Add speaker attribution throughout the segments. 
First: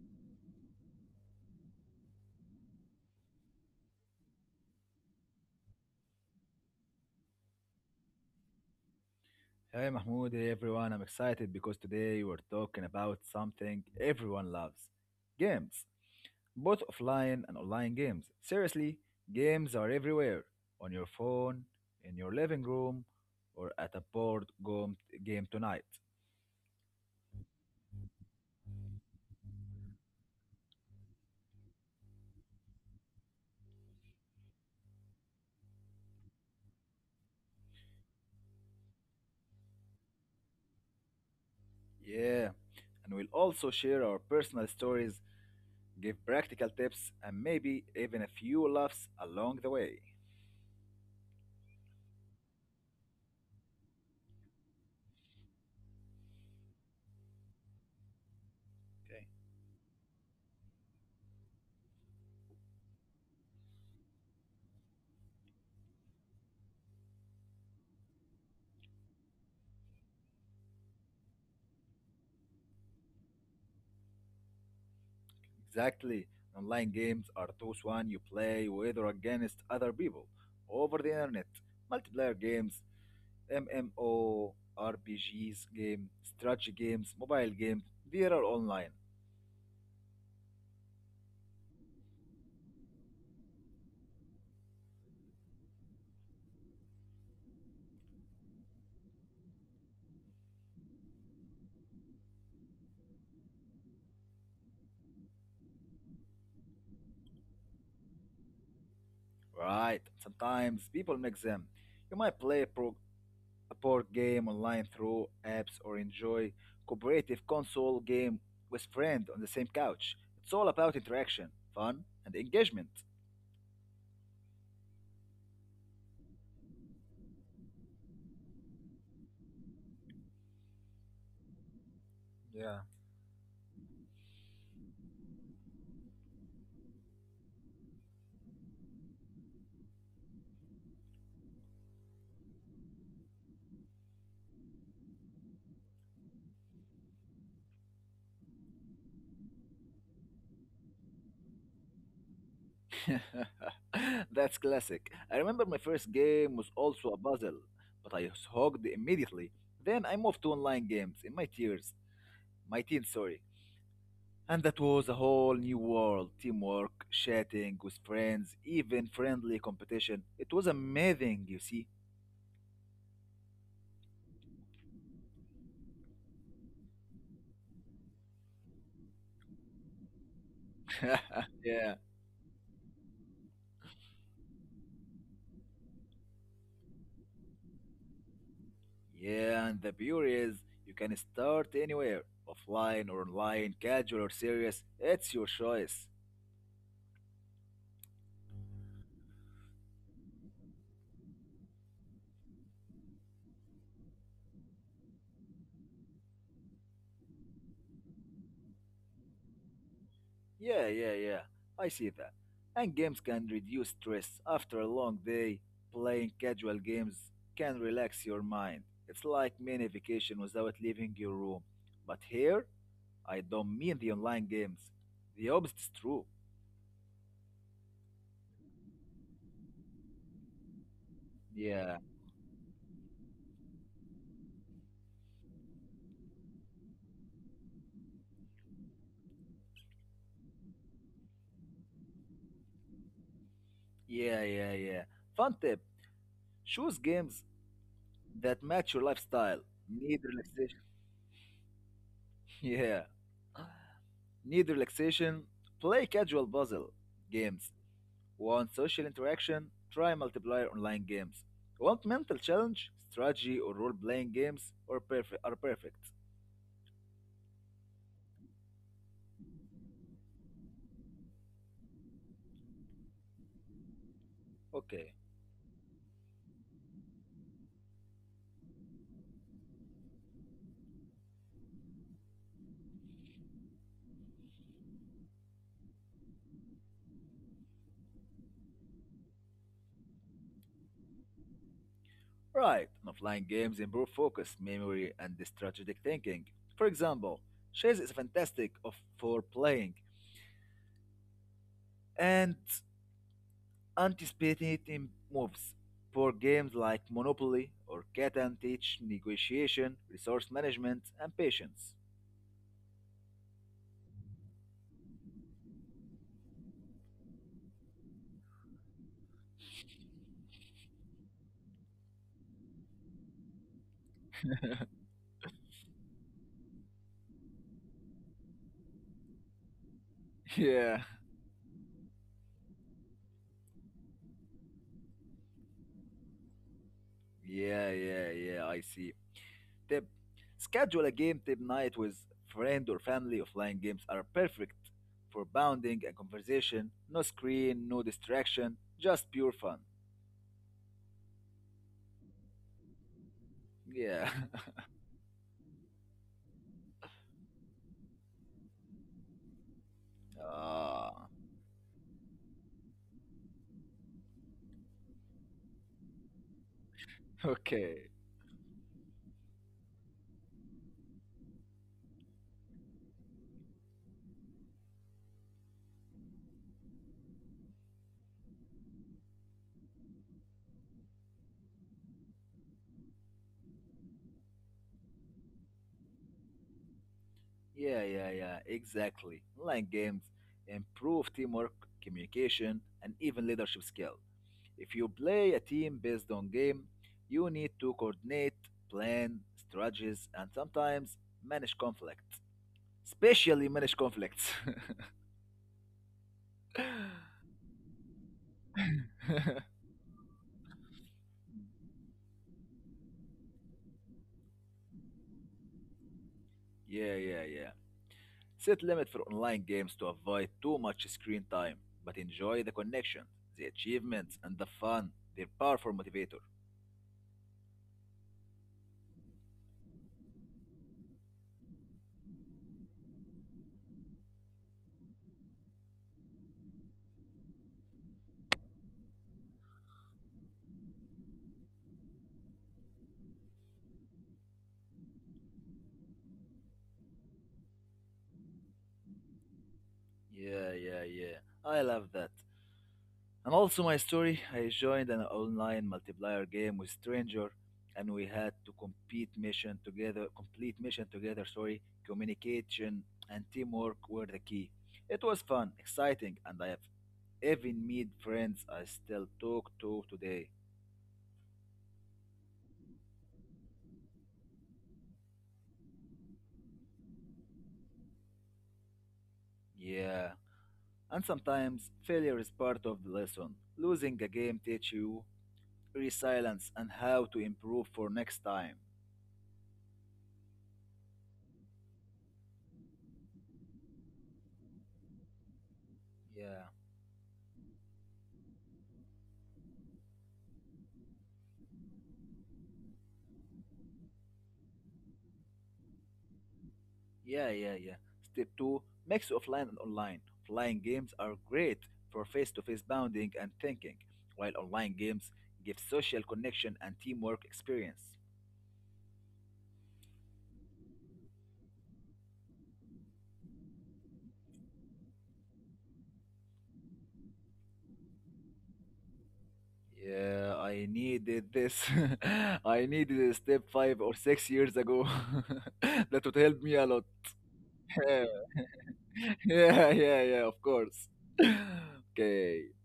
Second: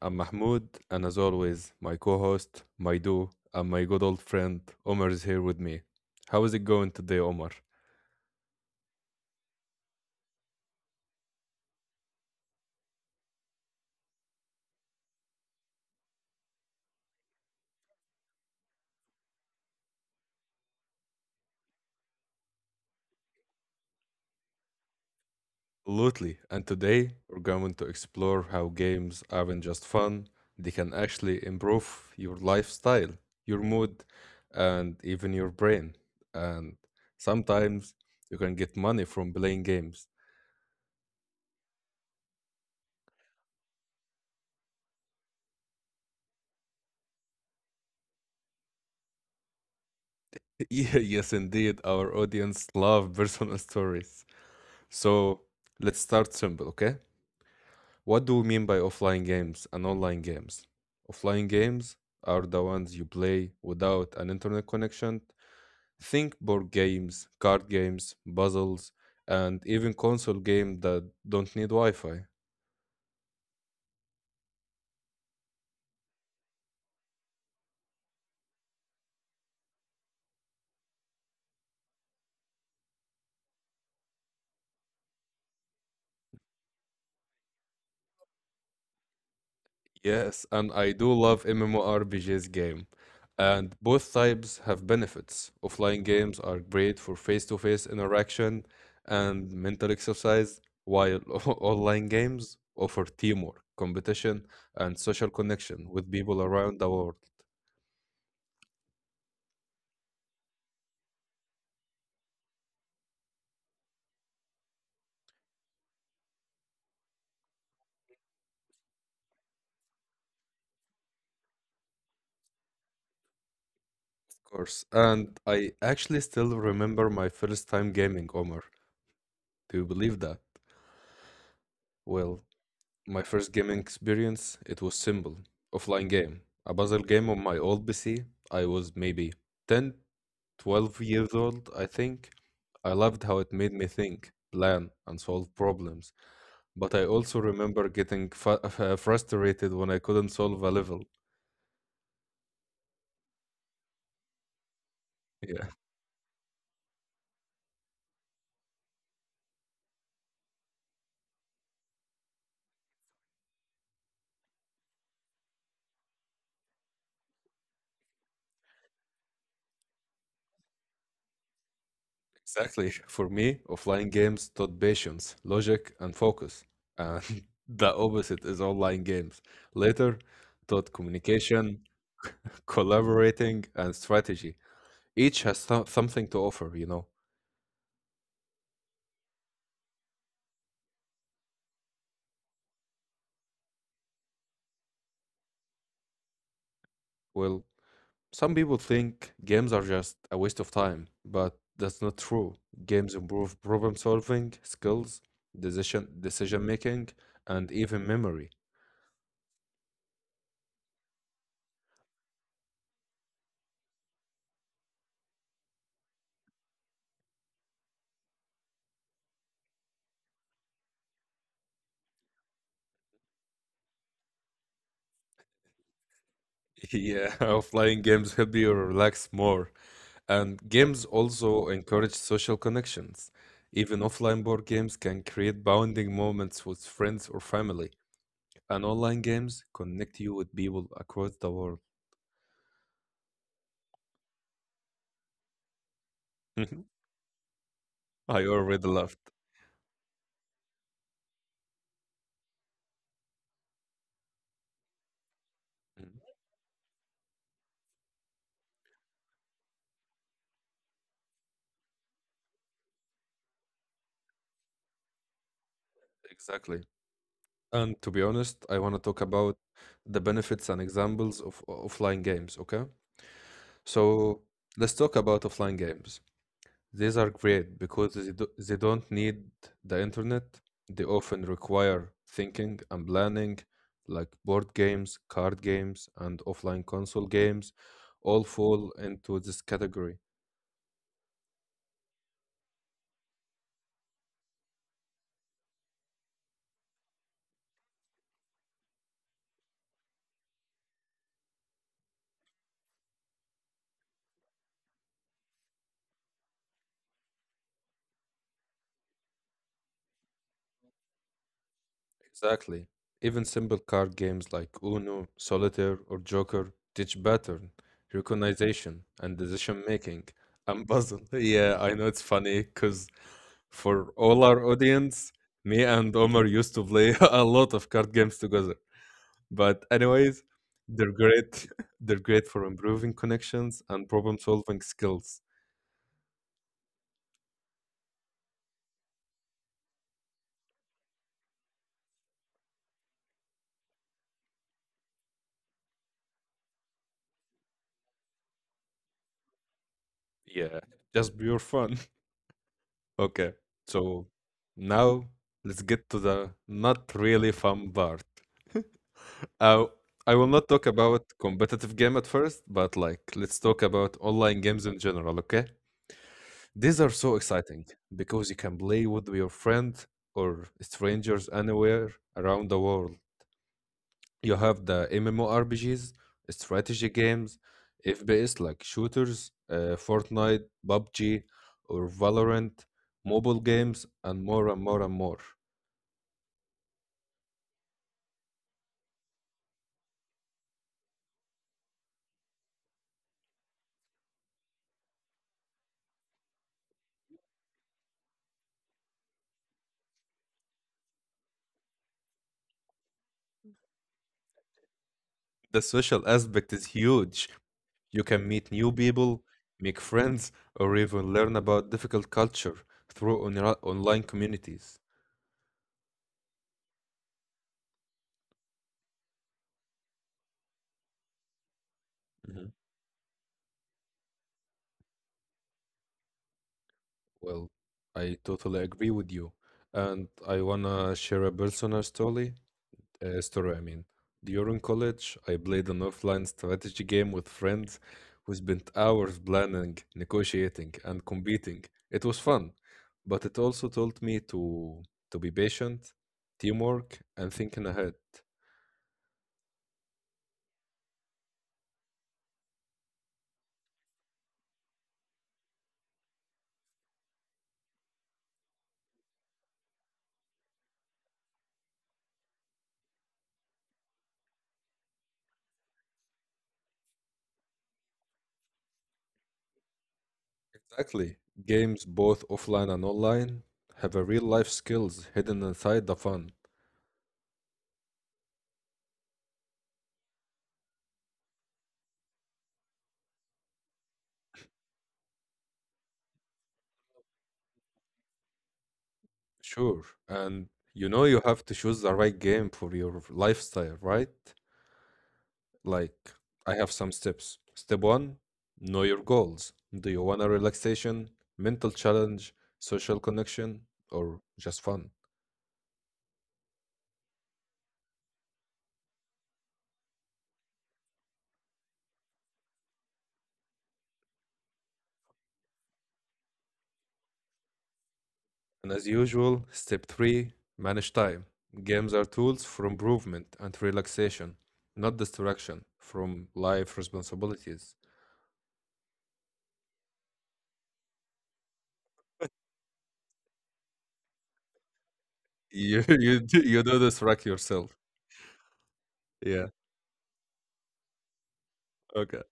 Speaker 1: I'm Mahmoud, and as always, my co host, Maidu, and my good old friend Omar is here with me. How is it going today, Omar?
Speaker 2: Hey Mahmoud, hey everyone, I'm excited because today we're talking about something everyone loves games, both offline and online games. Seriously, games are everywhere on your phone, in your living room, or at a game tonight.
Speaker 1: Absolutely. And today, we're going to explore how games aren't just fun, they can actually improve your lifestyle, your mood, and even your brain. And sometimes you can get money from playing games.
Speaker 2: Yeah, and we'll also share our personal stories, give practical tips, and maybe even a few laughs along the way.
Speaker 1: Yeah, yes, indeed. Our audience love personal stories. So let's start simple, okay? What do we mean by offline games and online games? Offline games are the ones you play without an internet connection. Think board games, card games, puzzles, and even console games that don't need Wi Fi.
Speaker 2: Exactly. Online games are those one you play with or against other people over the internet. Multiplayer games, MMORPGs game, strategy games, mobile games, they are online.
Speaker 1: Yes, and I do love MMORPGs game. And both types have benefits. Offline games are great for face-to-face interaction and mental exercise, while online games offer teamwork, competition, and social connection with people around the world,
Speaker 2: Right. Sometimes people mix them. You might a board game online through apps or enjoy cooperative console game with friend on the same couch. It's all about interaction, fun, and engagement.
Speaker 1: of course. And I actually still remember my first time gaming, Omar. Do you believe that? Well,
Speaker 2: Yeah.
Speaker 1: my first gaming experience, it was simple. Offline game. A puzzle game on my old PC. I was maybe 10, 12 years old, I think. I loved how it made me think, plan, and solve problems. But I also remember frustrated when I couldn't solve a level.
Speaker 2: That's classic. I remember my
Speaker 1: Yeah,
Speaker 2: first game was also a puzzle, but I was hooked immediately. Then I moved to online games in my tears, my teens, sorry. And that was a whole new world. Teamwork, chatting with friends, even friendly competition. It was amazing, you see.
Speaker 1: exactly. For me, offline games taught patience, logic, and focus. And the opposite is online games. Later, taught
Speaker 2: yeah.
Speaker 1: communication, collaborating, and strategy. Each has something to offer, you know.
Speaker 2: Yeah, and the beauty is you can start anywhere, offline or online, casual or serious. It's your choice.
Speaker 1: Well, some people think games are just a waste of time, but that's not true. Games improve problem solving, skills, decision making, and even memory.
Speaker 2: Yeah, yeah, yeah, I see that. And games can reduce stress. After a long day, playing casual games can relax your mind. It's like mini vacation without leaving your room. But here, I don't mean the online games. The opposite is true.
Speaker 1: Yeah, offline games help you relax more. And games also
Speaker 2: Yeah,
Speaker 1: encourage social connections. Even offline board games can create bonding moments with friends or family. And online games connect you with people across the world.
Speaker 2: yeah, yeah, yeah. Fun tip, choose games that
Speaker 1: I
Speaker 2: match your
Speaker 1: already laughed.
Speaker 2: lifestyle. Need relaxation. Yeah. Need relaxation. Play casual puzzle games. Want social interaction? Try multiplayer online games. Want mental challenge? Strategy or role-playing games are perfect. Are perfect.
Speaker 1: Exactly. And to be honest, I want to talk about the benefits and examples of offline games, okay? So
Speaker 2: Okay.
Speaker 1: let's talk about offline games. These are great because they don't need the internet. They often require thinking and planning, like board games, card games, and offline console games, all fall into this category.
Speaker 2: Right. And offline games improve focus, memory, and strategic thinking. For example, chess is fantastic for playing and anticipating moves. For games like Monopoly or Catan teach negotiation, resource management, and patience.
Speaker 1: Exactly. Even simple card games like Uno, Solitaire, or Joker teach pattern, recognition, and decision making. And puzzle. Yeah, I know it's funny because for all our audience, me and Omar used to play a lot of card games together. But
Speaker 2: Yeah,
Speaker 1: anyways, they're great. They're great for improving connections and problem solving skills.
Speaker 2: yeah, yeah, yeah, I see tip. Schedule a game tip night with friend or family. Offline games are perfect for bounding and conversation. No screen, no distraction, just pure fun.
Speaker 1: Yeah, just pure fun. Okay,
Speaker 2: Yeah.
Speaker 1: so now let's get to the not really fun part. Uh, I will
Speaker 2: ah,
Speaker 1: not talk about competitive game at first, but like let's talk about online games in general, okay? These are so
Speaker 2: okay.
Speaker 1: exciting because you can play with your friend or strangers anywhere around the world. You have the MMORPGs, strategy games, FPS like shooters, Fortnite, PUBG, or Valorant, mobile games, and more and more and more.
Speaker 2: Yeah, yeah, yeah, exactly. Online games improve teamwork, communication, and even leadership skill. If you play a team based on game, you need to coordinate, plan, strategies, and sometimes manage conflict. Especially manage conflicts.
Speaker 1: The social aspect is huge. You can meet new people, make friends, or even learn about difficult culture through online communities.
Speaker 2: Yeah, yeah, yeah. Set limit for online games to avoid too much screen time, but enjoy the connection,
Speaker 1: Mhm.
Speaker 2: the achievements, and the fun. They're powerful motivator.
Speaker 1: Well, I totally agree with you. And I wanna share a personal story, I mean. During college, I played an offline strategy game with friends who spent hours planning, negotiating, and competing. It was fun, but it also taught me to be patient, teamwork, and thinking ahead.
Speaker 2: Yeah, yeah, yeah, I love that. And also my story, I joined an online multiplayer game with stranger and we had to compete mission together, complete mission together, sorry. Communication and teamwork were the key. It was fun, exciting, and I have even made friends I still talk to today.
Speaker 1: Exactly. Games, both offline and online, have a real life skills hidden inside the fun.
Speaker 2: Yeah, and sometimes failure is part of the lesson. Losing a game teach you resilience and how to improve for next time.
Speaker 1: Sure. And you know you have to choose the right game for your lifestyle, right?
Speaker 2: Yeah,
Speaker 1: Like, I have some steps. Step one, know your goals. Do you want a relaxation, mental challenge, social connection, or just fun?
Speaker 2: yeah, yeah, yeah. Step two, mix offline and online. Offline games are great for face-to-face bonding and thinking, while online games give social connection and teamwork experience.
Speaker 1: And as usual, step three, manage time. Games are tools for improvement and relaxation, not distraction from life responsibilities.
Speaker 2: Yeah, I needed this. I needed a step 5 or 6 years ago. That would help
Speaker 1: You
Speaker 2: me a
Speaker 1: you
Speaker 2: lot.
Speaker 1: do this rack yourself. Yeah.
Speaker 2: yeah, yeah, yeah, of course. okay.
Speaker 1: Okay.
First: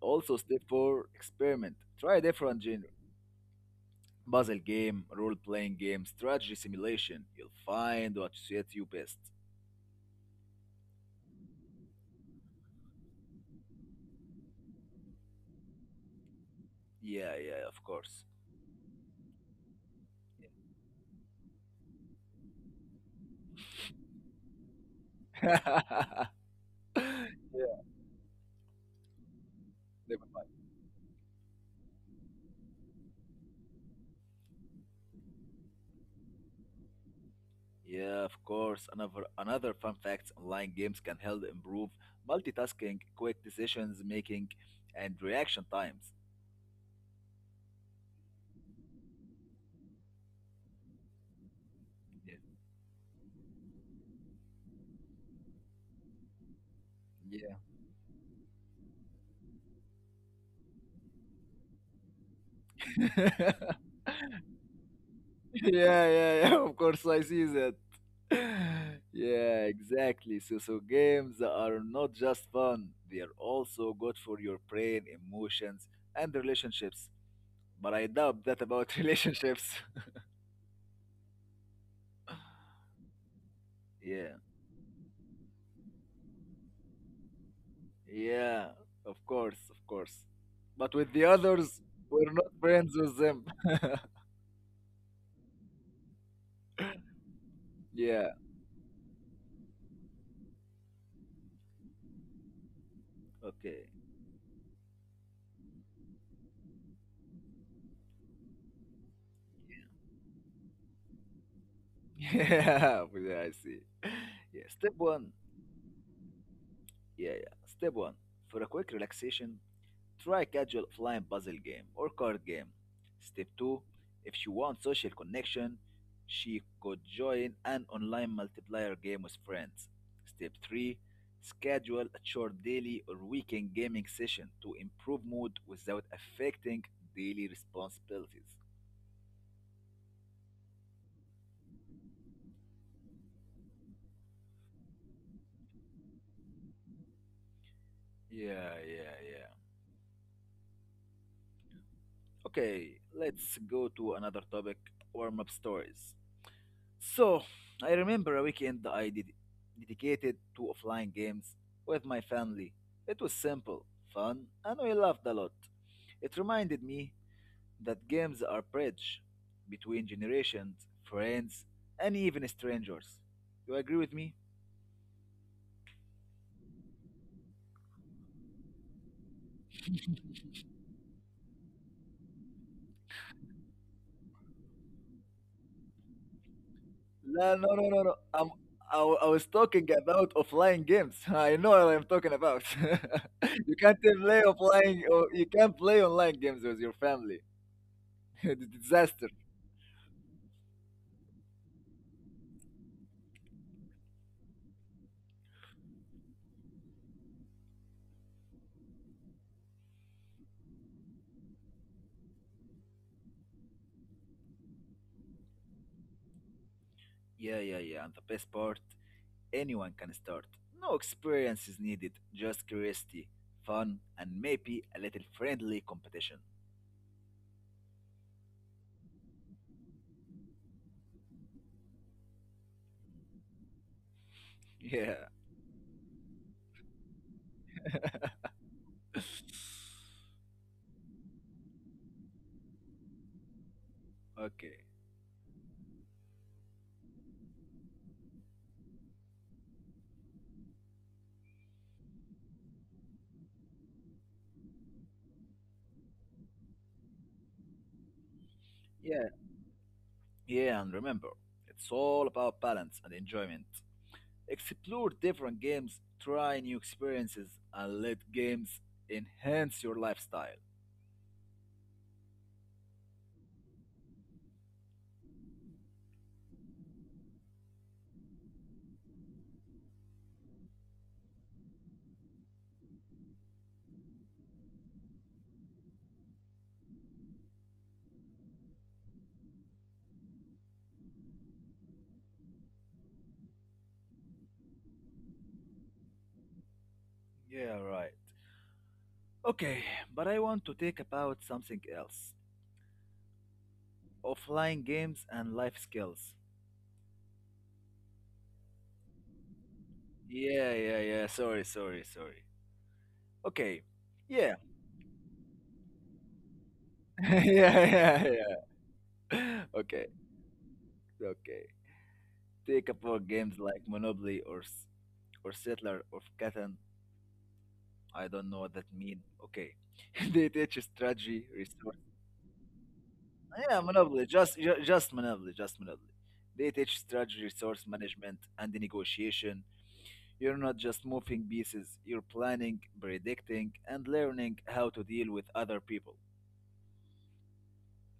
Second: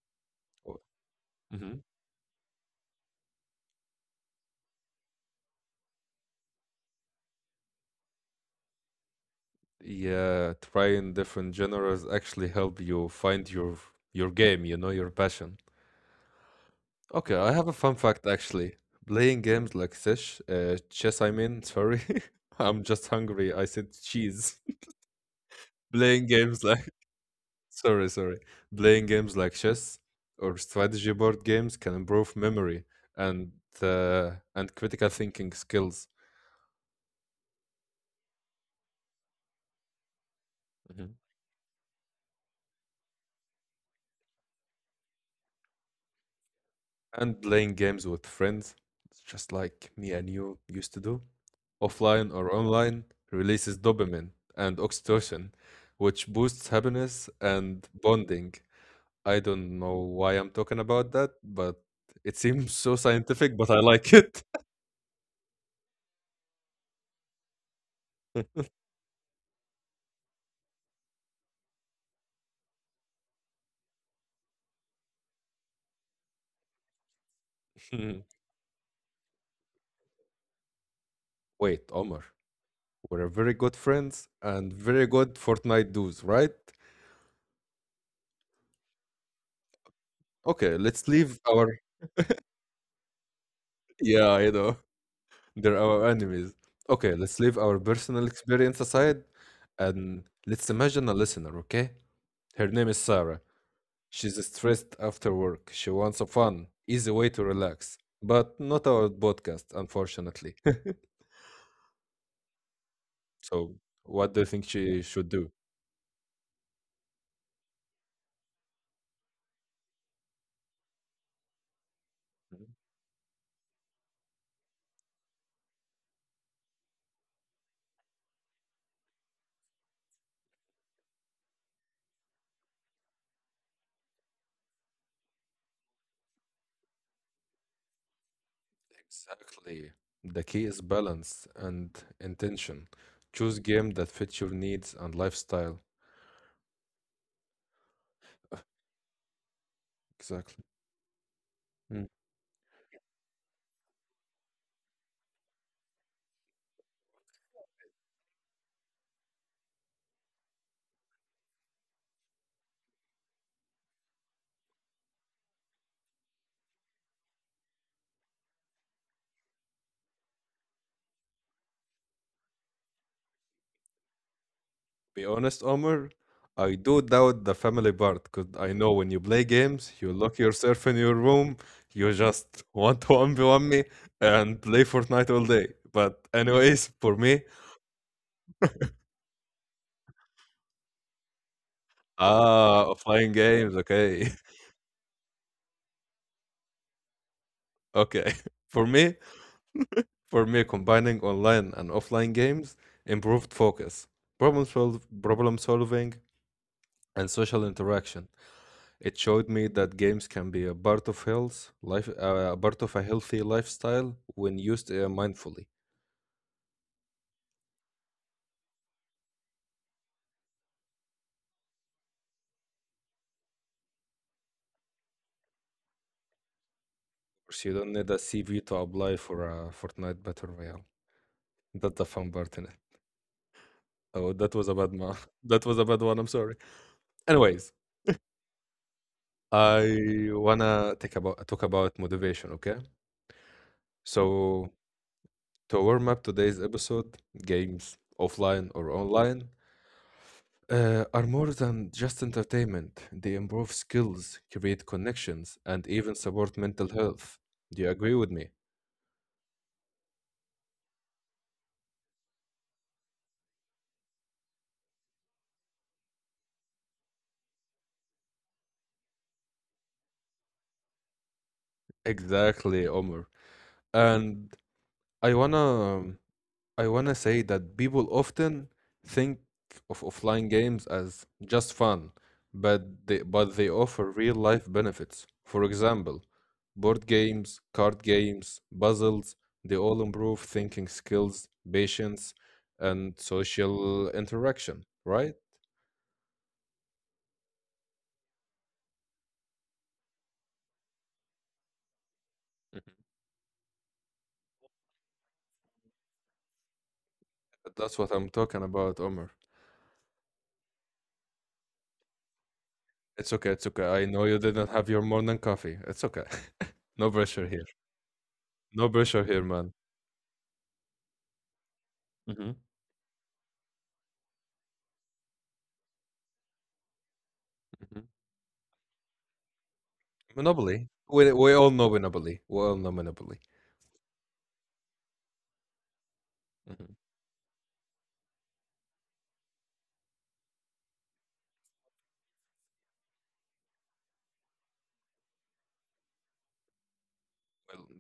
Speaker 2: Also, step
Speaker 1: Cool.
Speaker 2: four experiment.
Speaker 1: hmm
Speaker 2: Try different genre puzzle game, role playing game, strategy simulation. You'll find what suits you best.
Speaker 1: Yeah, trying different genres actually help you find your game, you know, your passion.
Speaker 2: Yeah,
Speaker 1: Okay,
Speaker 2: yeah,
Speaker 1: I
Speaker 2: of
Speaker 1: have a fun
Speaker 2: course.
Speaker 1: fact actually. Playing games like chess I mean, sorry. I'm just hungry. I said cheese.
Speaker 2: yeah,
Speaker 1: Playing games like sorry. Playing games like chess
Speaker 2: never mind.
Speaker 1: or strategy board games can improve memory and critical thinking skills.
Speaker 2: Yeah, of course. Another fun fact: online games can help improve multitasking, quick decisions making, and reaction times.
Speaker 1: And playing games with friends, just like me and you used to do, offline or online, releases dopamine and oxytocin, which boosts happiness
Speaker 2: Yeah.
Speaker 1: and bonding. I don't know why I'm talking about that, but it seems so
Speaker 2: Yeah.
Speaker 1: scientific, but I like it.
Speaker 2: yeah, yeah, yeah. Of course, I see that. Yeah, exactly. So games are not just fun; they are also good for your brain, emotions, and relationships. But I doubt that about relationships.
Speaker 1: Wait, Omar, we're very good
Speaker 2: Yeah,
Speaker 1: friends and very good Fortnite dudes, right?
Speaker 2: yeah. Of course, of course. But
Speaker 1: Okay,
Speaker 2: with the
Speaker 1: let's leave
Speaker 2: others,
Speaker 1: our.
Speaker 2: we're not friends with them.
Speaker 1: Yeah, I know. They're our enemies. Okay, let's leave our
Speaker 2: Yeah.
Speaker 1: personal experience aside and let's imagine a listener, okay? Her name is Sarah.
Speaker 2: Okay.
Speaker 1: She's stressed after work. She wants a fun, easy way to relax, but not our podcast, unfortunately.
Speaker 2: Yeah, I see.
Speaker 1: So, what
Speaker 2: Yeah.
Speaker 1: do you think
Speaker 2: Step
Speaker 1: she
Speaker 2: one.
Speaker 1: should do?
Speaker 2: Yeah, yeah. Step one. For a quick relaxation, try a casual offline puzzle game or card game. Step 2, if she wants social connection, she could join an online multiplayer game with friends. Step 3, schedule a short daily or weekend gaming session to improve mood without affecting daily responsibilities.
Speaker 1: Exactly. The key is balance and intention. Choose game that fits your needs and lifestyle.
Speaker 2: Yeah, yeah, yeah.
Speaker 1: Exactly.
Speaker 2: Okay, let's go to another topic, warm up stories. So, I remember a weekend I did dedicated to offline games with my family. It was simple, fun, and we laughed a lot. It reminded me that games are bridge between generations, friends, and even strangers. You agree with me?
Speaker 1: Be honest, Omar, I do doubt the family part because I know when you play games, you lock yourself in your room, you just want to 1v1 me and play Fortnite all day. But, anyways, for
Speaker 2: No,
Speaker 1: me,
Speaker 2: no, no, no, no. I was talking about offline games. I know what I'm talking about.
Speaker 1: ah, offline
Speaker 2: You
Speaker 1: games,
Speaker 2: can't play
Speaker 1: okay.
Speaker 2: offline, or you can't play online games with your family.
Speaker 1: Okay.
Speaker 2: It's a
Speaker 1: For
Speaker 2: disaster.
Speaker 1: me, for me, combining online and offline games improved focus, problem solving, and social interaction. It showed me that games can be a part of a part of a healthy lifestyle when used mindfully. Of
Speaker 2: Yeah, yeah, yeah. And the best part, anyone can start. No experience is needed, just curiosity, fun, and maybe a little friendly competition.
Speaker 1: course, you don't need a CV to apply for a Fortnite Battle Royale. That's the fun part in it. Oh, that was a
Speaker 2: Yeah.
Speaker 1: that was a bad one. I'm sorry. Anyways, I wanna take about talk about motivation. Okay,
Speaker 2: okay.
Speaker 1: so to warm up today's episode, games offline or online, are more than just entertainment. They improve skills, create connections, and even support mental health. Do you agree with me?
Speaker 2: Yeah, yeah, and remember, it's all about balance and enjoyment. Explore different games, try new experiences, and let games enhance your lifestyle.
Speaker 1: Exactly, Omar. And I wanna um, I want to say that people often think of offline games as just fun, but they offer real life benefits. For example, board games, card games, puzzles, they all improve thinking skills, patience, and social interaction, right?
Speaker 2: Yeah, right. Okay, but I want to take about something else. Offline games and life skills.
Speaker 1: That's what I'm talking about, Omar.
Speaker 2: Yeah, yeah, yeah. Sorry, sorry, sorry.
Speaker 1: It's okay,
Speaker 2: Okay.
Speaker 1: it's okay. I know
Speaker 2: Yeah.
Speaker 1: you didn't have your morning coffee. It's okay. No pressure here.
Speaker 2: Yeah, yeah,
Speaker 1: No pressure
Speaker 2: yeah.
Speaker 1: here, man.
Speaker 2: Okay, okay. Take up board games like Monopoly or Settler of Catan. I don't know what that means. Okay. They teach you
Speaker 1: Monopoly.
Speaker 2: strategy,
Speaker 1: We all
Speaker 2: resource.
Speaker 1: know Monopoly. We all know Monopoly.
Speaker 2: Yeah, Monopoly. Just Monopoly, just Monopoly. They teach
Speaker 1: Mhm.
Speaker 2: strategy, resource management, and the negotiation. You're not just moving pieces, you're planning, predicting, and learning how to deal with other people.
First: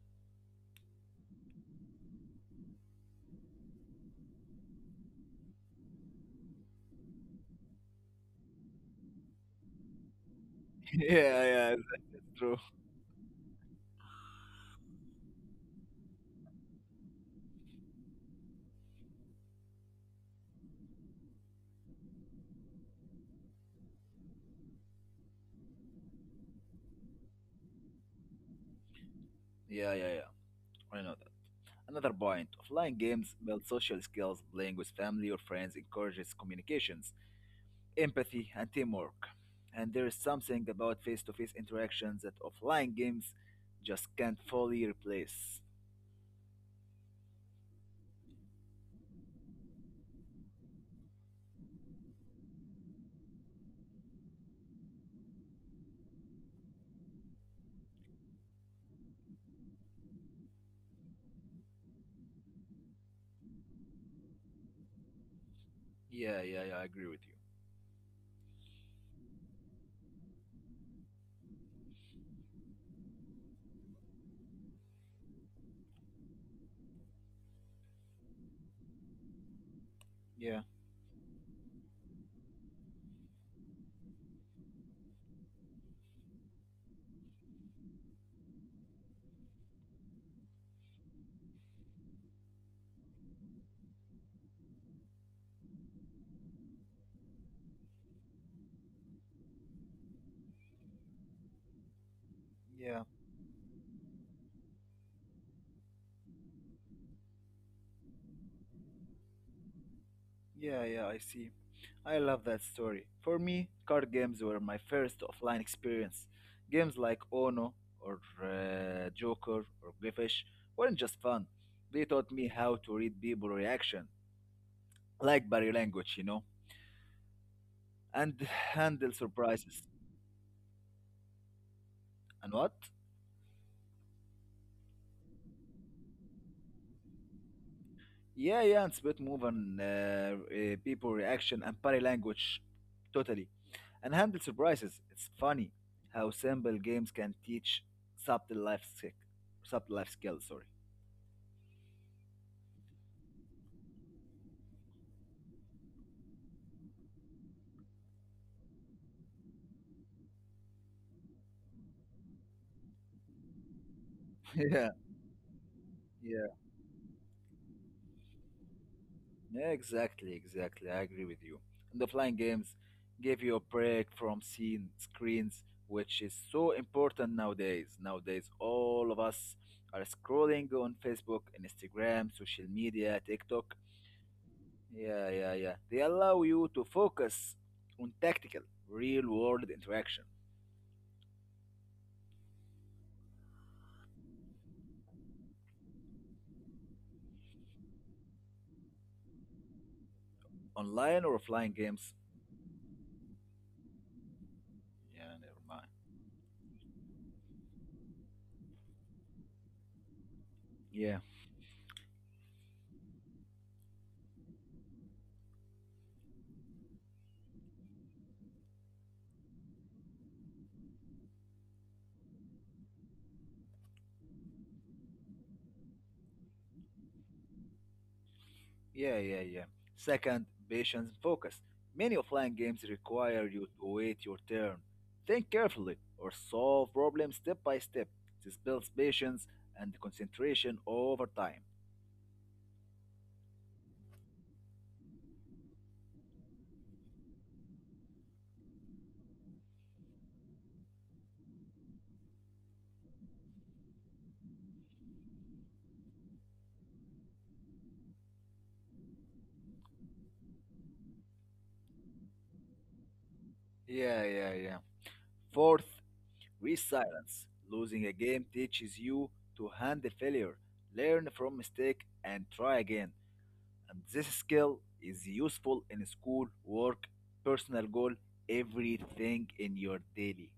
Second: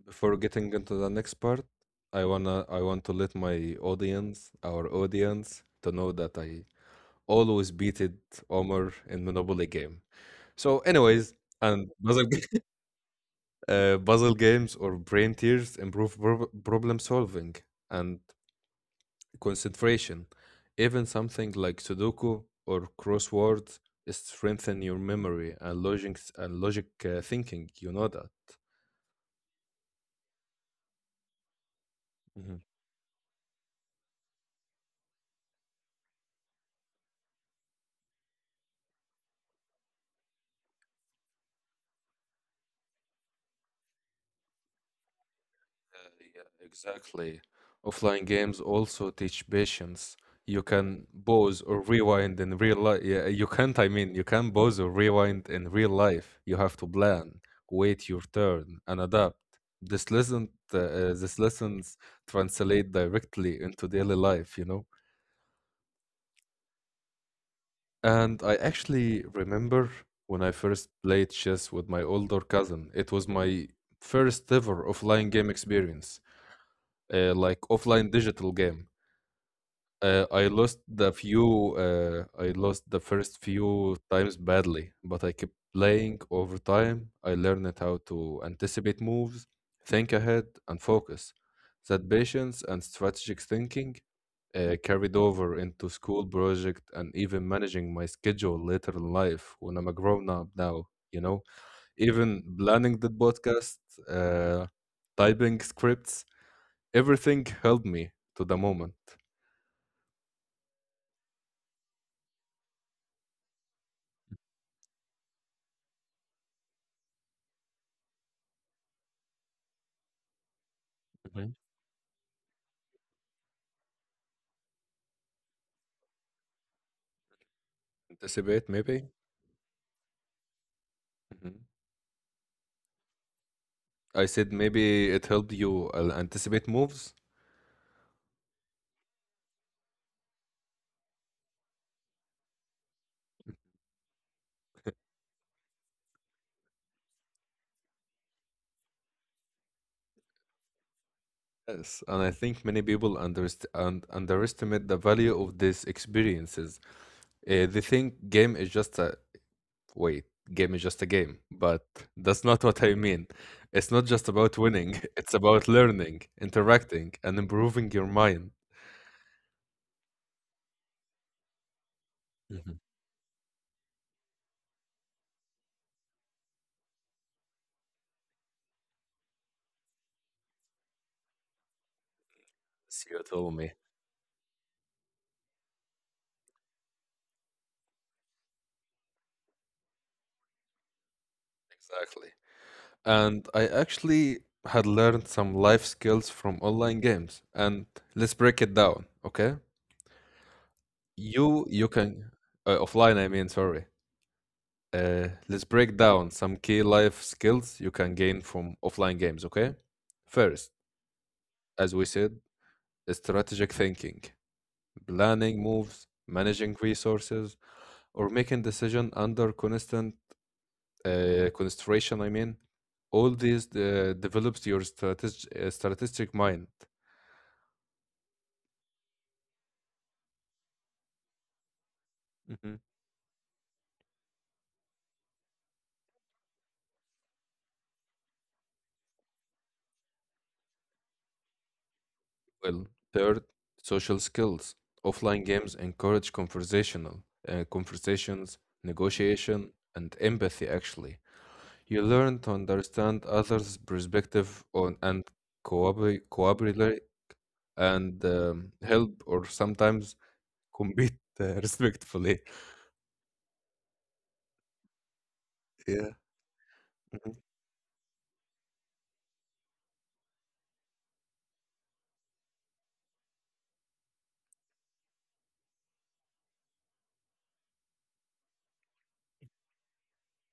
Speaker 1: Before getting into the next part, I want to let our audience, to know that I always beated Omar in Monopoly game. So, anyways,
Speaker 2: Yeah, yeah,
Speaker 1: and
Speaker 2: it's true.
Speaker 1: puzzle games or brain tears improve problem solving and concentration. Even something like Sudoku or crosswords strengthen your memory and logic thinking. You know that.
Speaker 2: Yeah, yeah, yeah. Another, another point.
Speaker 1: Mhm.
Speaker 2: Offline games build social skills. Playing with family or friends encourages communications, empathy, and teamwork. And there is something about face to face interactions that offline games just can't fully replace.
Speaker 1: Yeah, yeah, exactly. Offline games also teach patience. You can pause or rewind in real life. Yeah, you can't, I mean, you can pause or rewind in real life. You have to plan, wait your turn, and adapt. These lessons translate directly into daily life, you know?
Speaker 2: Yeah, yeah, yeah, I agree with you.
Speaker 1: And I actually remember when I first played chess with my older cousin. It was my first ever offline game experience like offline digital game.
Speaker 2: Yeah,
Speaker 1: I lost the first few times badly, but I kept playing over time. I learned how to anticipate moves, think ahead, and focus. That patience and strategic thinking carried over into school project and even managing my schedule later in life when I'm a grown up now. You know, even planning
Speaker 2: yeah.
Speaker 1: the podcast, uh, typing scripts, everything helped me to the moment.
Speaker 2: Yeah, yeah, I see. I love that story. For me, card games were my first offline experience. Games like Ono or Joker or Griffish weren't just fun. They taught me how to read people reaction, like body language, you know, and
Speaker 1: Anticipate, maybe?
Speaker 2: handle surprises.
Speaker 1: Mhm.
Speaker 2: And what?
Speaker 1: I said maybe it helped you anticipate moves.
Speaker 2: Yeah, yeah, and split move and people reaction and body language, totally. And handle surprises. It's funny how simple games can teach subtle life skill, subtle life skills. Sorry.
Speaker 1: Yes, and I think many people underst un underestimate the value of these experiences. They think wait, game is just a game, but that's not what I mean. It's not just about
Speaker 2: Yeah,
Speaker 1: winning, it's about learning,
Speaker 2: yeah,
Speaker 1: interacting, and improving your mind.
Speaker 2: yeah, exactly, exactly. I agree with you. And the flying games
Speaker 1: Mhm.
Speaker 2: give you a break from seeing screens, which is so important nowadays. Nowadays, all of us are scrolling on Facebook, Instagram, social
Speaker 1: So
Speaker 2: media,
Speaker 1: you told
Speaker 2: TikTok.
Speaker 1: me.
Speaker 2: Yeah, yeah, yeah. They allow you to focus on tactical, real world interaction.
Speaker 1: Exactly. And I actually had learned some life skills from online games. And let's break it down, okay?
Speaker 2: Online or
Speaker 1: You
Speaker 2: offline
Speaker 1: you
Speaker 2: games.
Speaker 1: can Offline, I mean, sorry.
Speaker 2: Yeah, never
Speaker 1: Let's
Speaker 2: mind.
Speaker 1: break down some key life skills you can gain from offline games, okay? First,
Speaker 2: Yeah,
Speaker 1: as we said, strategic thinking, planning moves, managing resources, or making decision under constant concentration, I mean. All these develops your strategic mind.
Speaker 2: yeah, yeah, yeah. Second, patience and focus. Many offline games require you to wait your turn, think carefully, or solve problems step by step. This builds patience and concentration over time.
Speaker 1: Well, third, social skills. Offline games encourage conversational conversations, negotiation, and empathy actually. You learn to understand others' perspective on and cooperate and help or sometimes compete respectfully.
Speaker 2: Yeah, yeah, yeah. Fourth,
Speaker 1: Yeah.
Speaker 2: resilience. Losing a game teaches you to handle failure, learn from mistake, and try again. And this skill is useful in school, work, personal goal, everything in your daily.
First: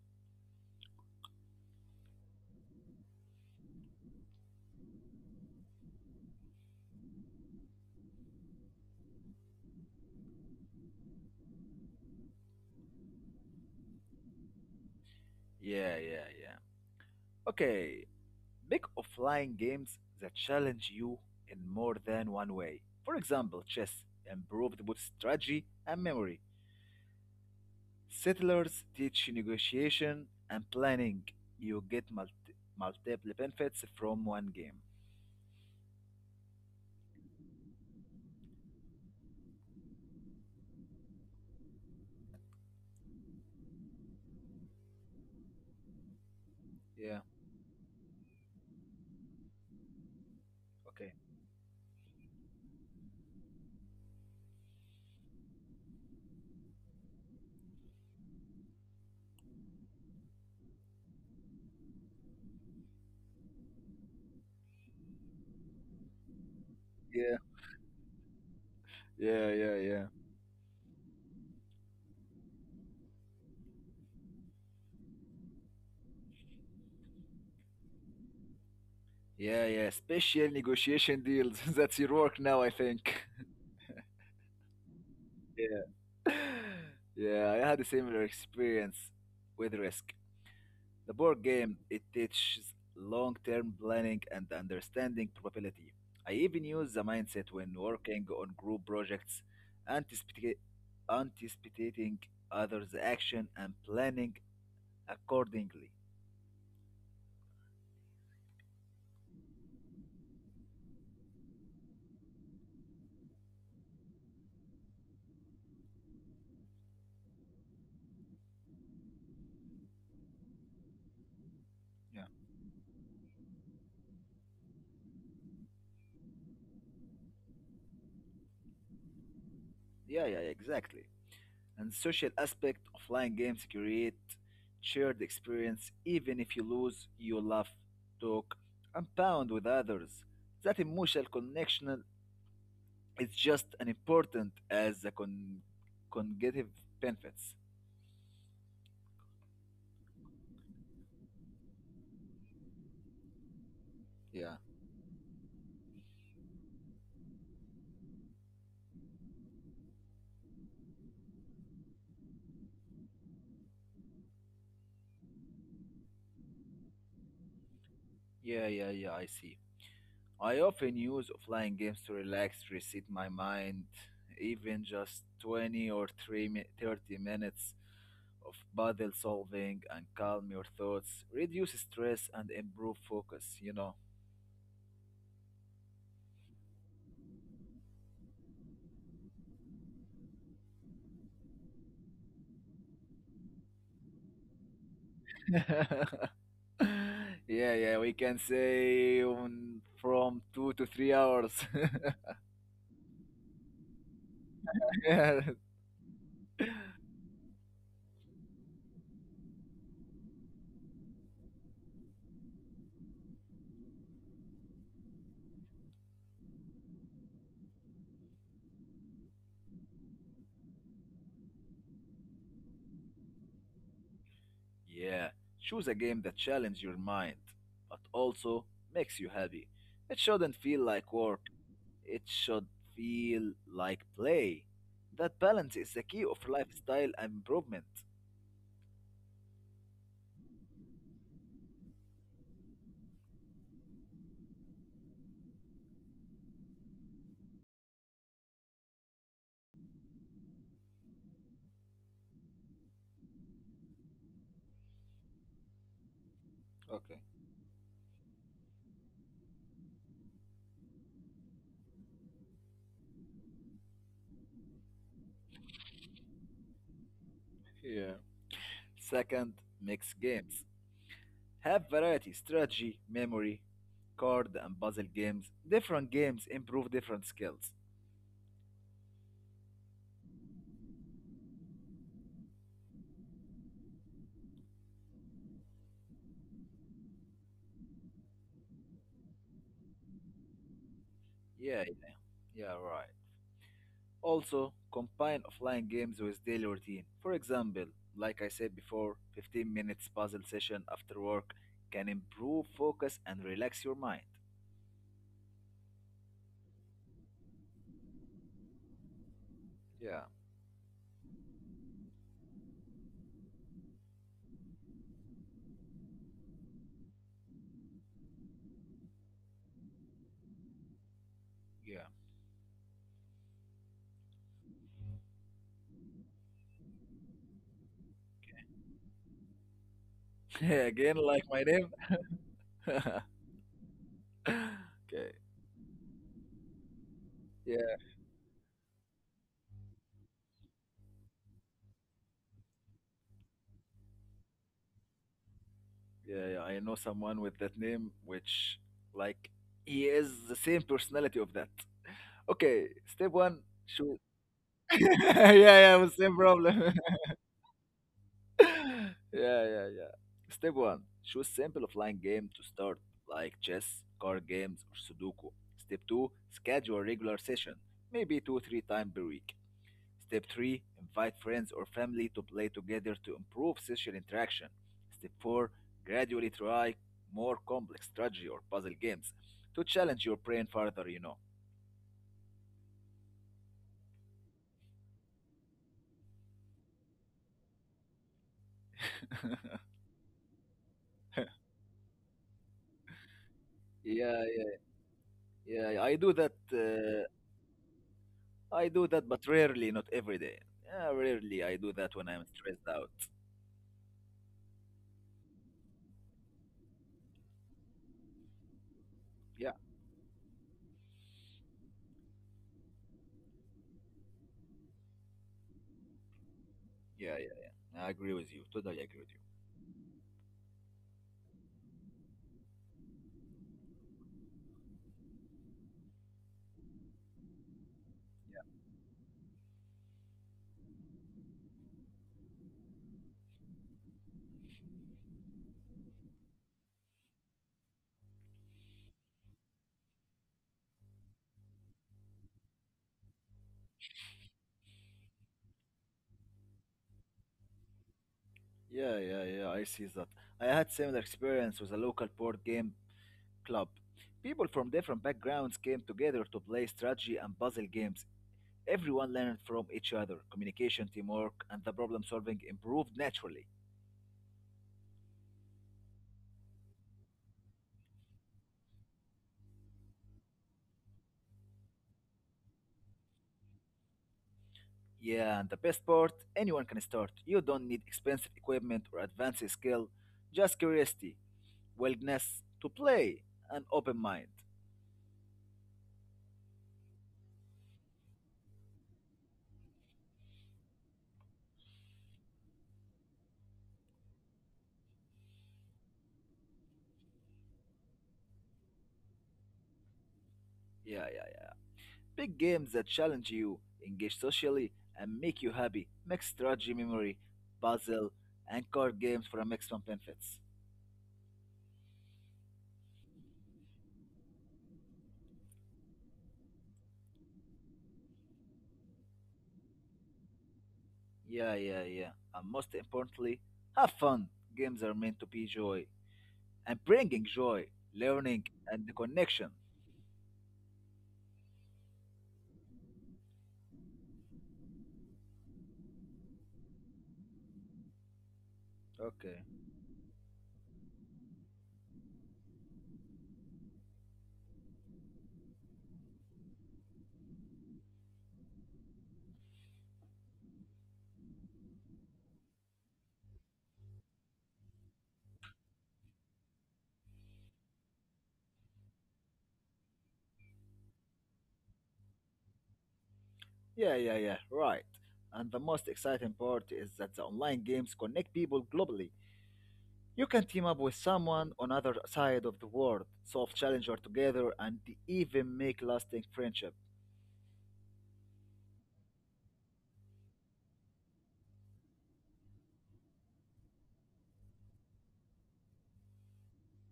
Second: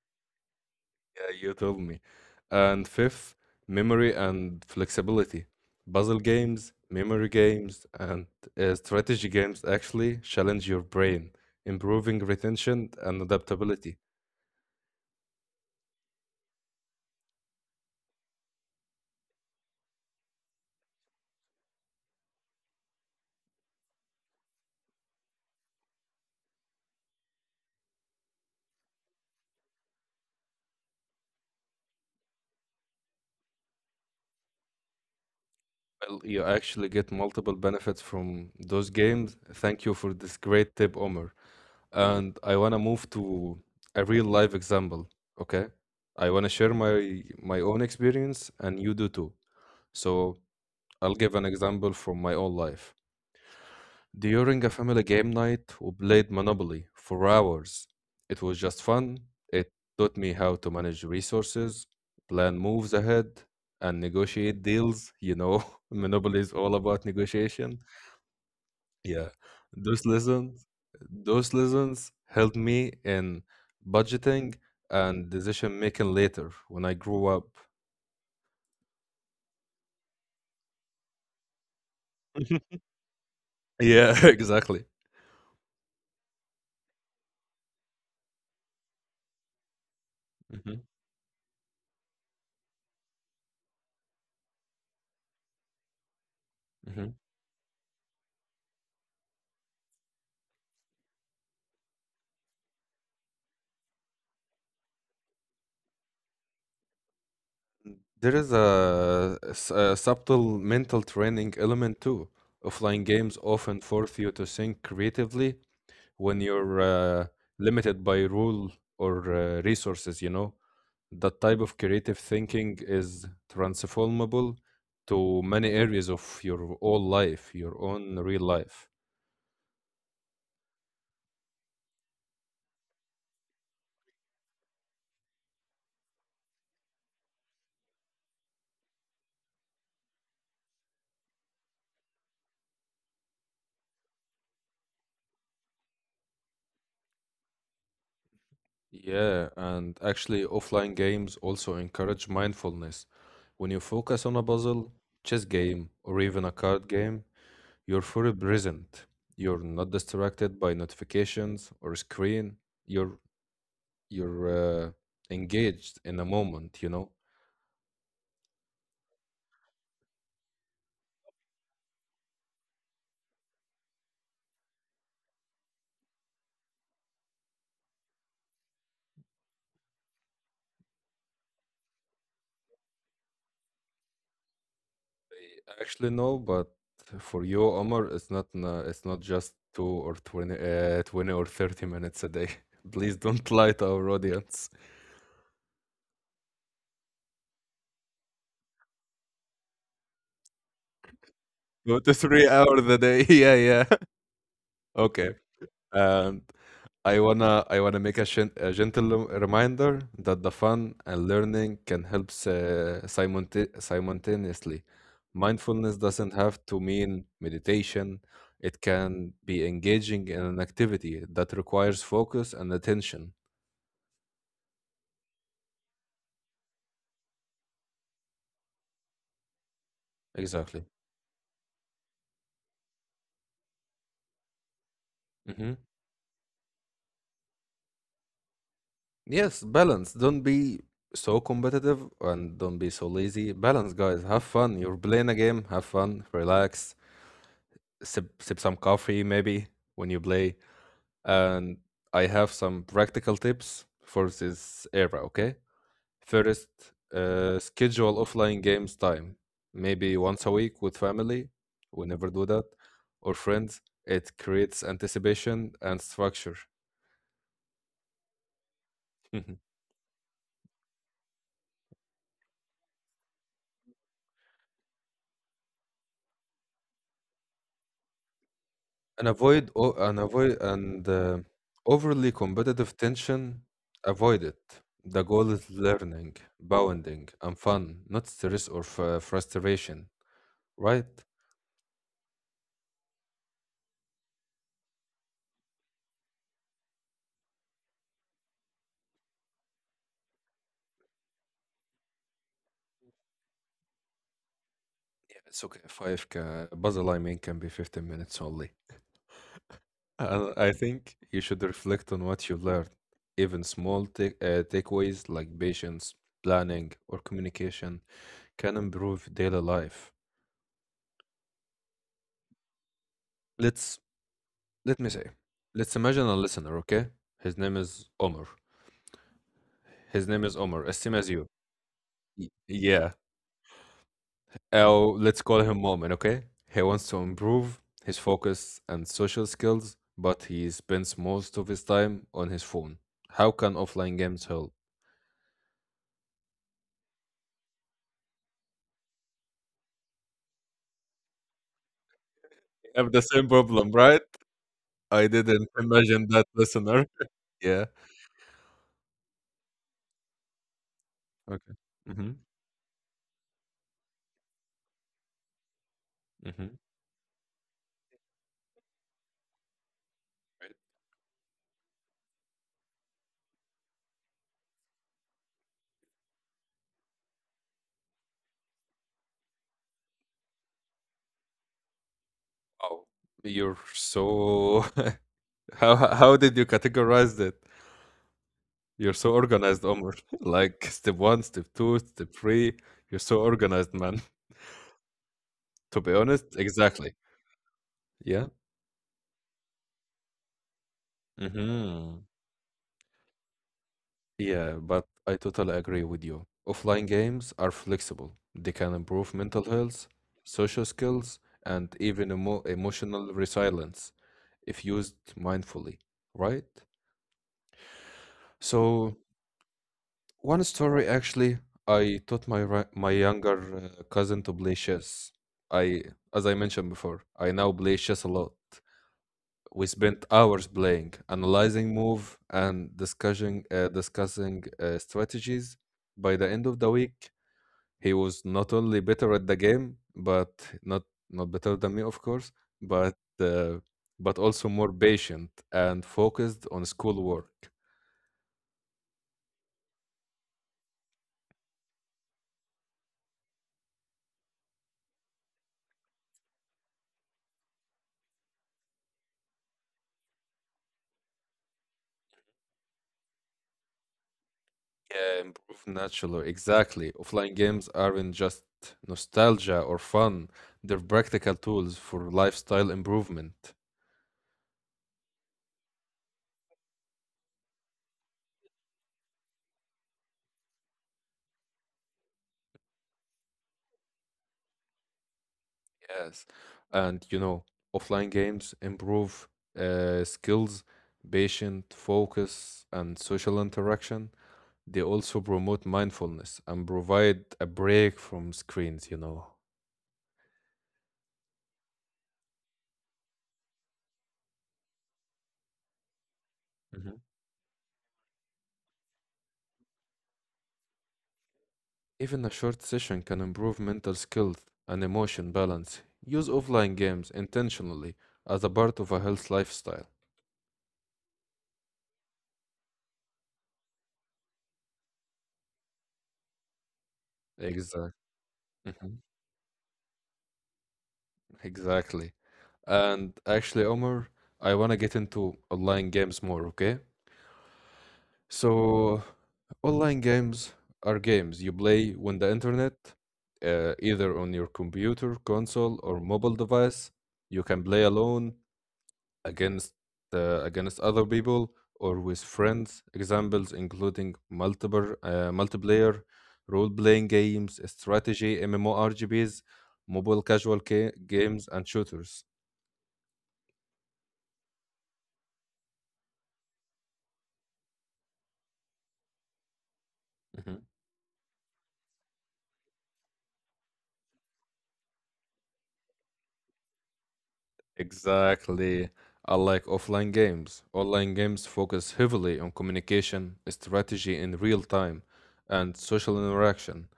Speaker 1: You told me. And fifth, memory and flexibility. Puzzle games, memory games, and strategy games actually challenge your brain, improving retention and adaptability.
Speaker 2: Yeah, yeah, yeah. Okay, big offline games that challenge you in more than one way. For example, chess improved both strategy and memory. Settlers teach negotiation and planning. You get multiple benefits from one game.
Speaker 1: Well, you actually get multiple benefits from those games. Thank you for this great tip, Omar. And I want to move to a real life example. Okay, I want to share my
Speaker 2: Yeah.
Speaker 1: my own experience, and you do too. So
Speaker 2: Okay.
Speaker 1: I'll give an example from my own life. During a family game night, we played Monopoly for hours. It was just fun. It taught me how to manage resources, plan moves ahead, and negotiate deals. Monopoly is all about
Speaker 2: Yeah.
Speaker 1: negotiation. Yeah,
Speaker 2: Yeah. Yeah.
Speaker 1: those
Speaker 2: Yeah.
Speaker 1: lessons, those lessons helped me in budgeting and decision making later when I grew up.
Speaker 2: Yeah, yeah, special negotiation deals. That's your work now, I
Speaker 1: Mhm.
Speaker 2: think.
Speaker 1: Yeah, exactly.
Speaker 2: Yeah. Yeah, I had a similar experience with Risk.
Speaker 1: hmm
Speaker 2: The board game, it teaches long-term planning and understanding probability. I even use the
Speaker 1: hmm
Speaker 2: mindset when working on group projects, anticipating, anticipating others' action and planning accordingly.
Speaker 1: There is a subtle mental training element too. Offline games often force you to think creatively when you're limited by rule or resources. That type of creative thinking is transformable to many areas of your whole life, your own real life.
Speaker 2: Yeah, yeah, yeah, exactly. And social aspect offline games create shared experience. Even if you lose, you laugh, talk, and bond with others. That emotional connection is just as important as the cognitive benefits.
Speaker 1: Yeah, and actually, offline games also encourage mindfulness. When you focus on a
Speaker 2: Yeah,
Speaker 1: puzzle, chess game, or even a card game, you're fully present. You're not distracted by notifications or screen. You're you're engaged in a moment.
Speaker 2: yeah, yeah, yeah, I see. I often use offline games to relax, reset my mind, even just 20 or 3 mi- 30 minutes of puzzle solving and calm your thoughts, reduce stress and improve focus, you know.
Speaker 1: Actually, no, but for you, Omar, it's not just 20 or 30 minutes a day. Please don't lie to our audience.
Speaker 2: Yeah, yeah, we can say from 2 to 3 hours.
Speaker 1: 2 to 3 hours a day. Yeah, yeah. Okay.
Speaker 2: Yeah.
Speaker 1: And I wanna make a gentle reminder that the fun and learning can help simultaneously. Mindfulness doesn't have to mean meditation. It can be engaging in an activity that requires focus and attention.
Speaker 2: Yeah, choose a game that challenges your mind, but also makes you happy. It shouldn't feel
Speaker 1: Exactly.
Speaker 2: like work, it should feel like play. That
Speaker 1: Hmm.
Speaker 2: balance is the key of lifestyle improvement.
Speaker 1: Yes, balance. Don't be so competitive and don't be so lazy. Balance, guys. Have fun. You're playing a game. Have fun. Relax. Sip, sip some coffee, maybe, when you play. And I have some practical tips for this era, okay? First,
Speaker 2: Okay.
Speaker 1: schedule offline games time, maybe once a week with family. We never do that. Or friends. It creates anticipation and structure.
Speaker 2: Yeah. Second, mix games. Have variety, strategy, memory, card and puzzle games. Different games improve different skills.
Speaker 1: And avoid o and avoid and overly competitive tension. Avoid it. The goal is learning, bonding, and fun, not stress or f frustration, right?
Speaker 2: Yeah, yeah, right. Also, combine offline games with daily routine. For example, like I said before, 15 minutes puzzle session after work can improve focus and relax your mind.
Speaker 1: Yeah, it's okay. Five ca puzzle, I mean, can be 15 minutes only.
Speaker 2: Yeah,
Speaker 1: And I think you should reflect on what you learned. Even small takeaways like patience, planning, or communication can improve daily life.
Speaker 2: yeah.
Speaker 1: Let's let me say, let's imagine a listener, okay? His name is Omar. His name is Omar, as same
Speaker 2: Again,
Speaker 1: as
Speaker 2: like
Speaker 1: you.
Speaker 2: my name.
Speaker 1: Y- Yeah.
Speaker 2: Okay.
Speaker 1: Oh, let's call him Moment, okay? He wants to
Speaker 2: Yeah,
Speaker 1: improve his focus and social skills, but he spends most of his time on his phone. How can offline games help?
Speaker 2: yeah, yeah, I know someone with that name, which, like, he is the same personality of that. Okay,
Speaker 1: I have the
Speaker 2: step
Speaker 1: same
Speaker 2: one,
Speaker 1: problem, right?
Speaker 2: choose.
Speaker 1: I
Speaker 2: Yeah,
Speaker 1: didn't
Speaker 2: yeah, the
Speaker 1: imagine
Speaker 2: same
Speaker 1: that,
Speaker 2: problem.
Speaker 1: listener. Yeah.
Speaker 2: Yeah, yeah, yeah. Step one, choose
Speaker 1: Okay.
Speaker 2: simple offline
Speaker 1: Mm-hmm.
Speaker 2: game to start, like chess, card games, or Sudoku. Step two,
Speaker 1: Mm-hmm.
Speaker 2: schedule a regular session, maybe two, three times per week. Step three, invite friends or family to play together to improve social interaction. Step four, gradually try more complex strategy or puzzle games to challenge your brain further,
Speaker 1: Oh, you're so. How did you categorize that? You're so organized, Omar. Like step one, step two, step three. You're so organized, man.
Speaker 2: Yeah, yeah,
Speaker 1: To
Speaker 2: yeah.
Speaker 1: be honest, exactly. Yeah.
Speaker 2: I do that, but rarely, not every day. Yeah, rarely I do that
Speaker 1: Mm-hmm.
Speaker 2: when I'm stressed out.
Speaker 1: Yeah, but I totally agree with you. Offline games are flexible. They can improve mental
Speaker 2: Yeah,
Speaker 1: health, social skills, and even emotional resilience if used mindfully, right?
Speaker 2: yeah, yeah, yeah. I agree with you. Totally
Speaker 1: So,
Speaker 2: agree with
Speaker 1: one story actually, I taught my younger cousin to play chess. I, as I mentioned before, I now play chess a lot. We spent hours playing, analyzing move, and discussing strategies. By the end of the week, he was not only better at the game, but not not better than me, of course, but also more patient and focused on schoolwork.
Speaker 2: you. Yeah, yeah, yeah. I see that. I had similar experience with a local board game club. People from different backgrounds came together to play strategy and puzzle games. Everyone learned from each other. Communication, teamwork, and the problem solving improved naturally.
Speaker 1: Yeah, improve naturally. Exactly. Offline games aren't just nostalgia or fun, they're practical tools for lifestyle improvement.
Speaker 2: Yeah, and the best part, anyone can start. You don't need expensive equipment or advanced skill just curiosity willingness to play, an open mind.
Speaker 1: Yes, and offline games improve skills, patient focus, and social interaction. They also promote mindfulness and provide a break from screens.
Speaker 2: Yeah, yeah, yeah. Big games that challenge you, engage socially, and make you happy. Mix strategy,
Speaker 1: Mhm.
Speaker 2: memory, puzzle, and card games for a maximum benefits.
Speaker 1: Even a short session can improve mental skills and emotion balance. Use offline games intentionally as a part of a health lifestyle.
Speaker 2: Yeah, yeah, yeah. And most importantly, have fun. Games are meant to be joy and bringing joy,
Speaker 1: Exactly.
Speaker 2: learning, and the connection.
Speaker 1: Exactly. And actually, Omar, I want to get into online games more, okay? So,
Speaker 2: Okay.
Speaker 1: online games are games you play on the internet, either on your computer, console, or mobile device. You can play alone, against against other people, or with friends. Examples including multiple multiplayer, role-playing games, strategy, MMORPGs, mobile casual games, and shooters.
Speaker 2: Yeah, yeah, yeah. Right. And the most exciting part is that the online games connect people globally. You can team up with someone on other side of the world, solve challenger together, and e-, even make lasting friendship.
Speaker 1: Exactly. Unlike offline games, online games focus heavily on communication, strategy in real time, and social interaction.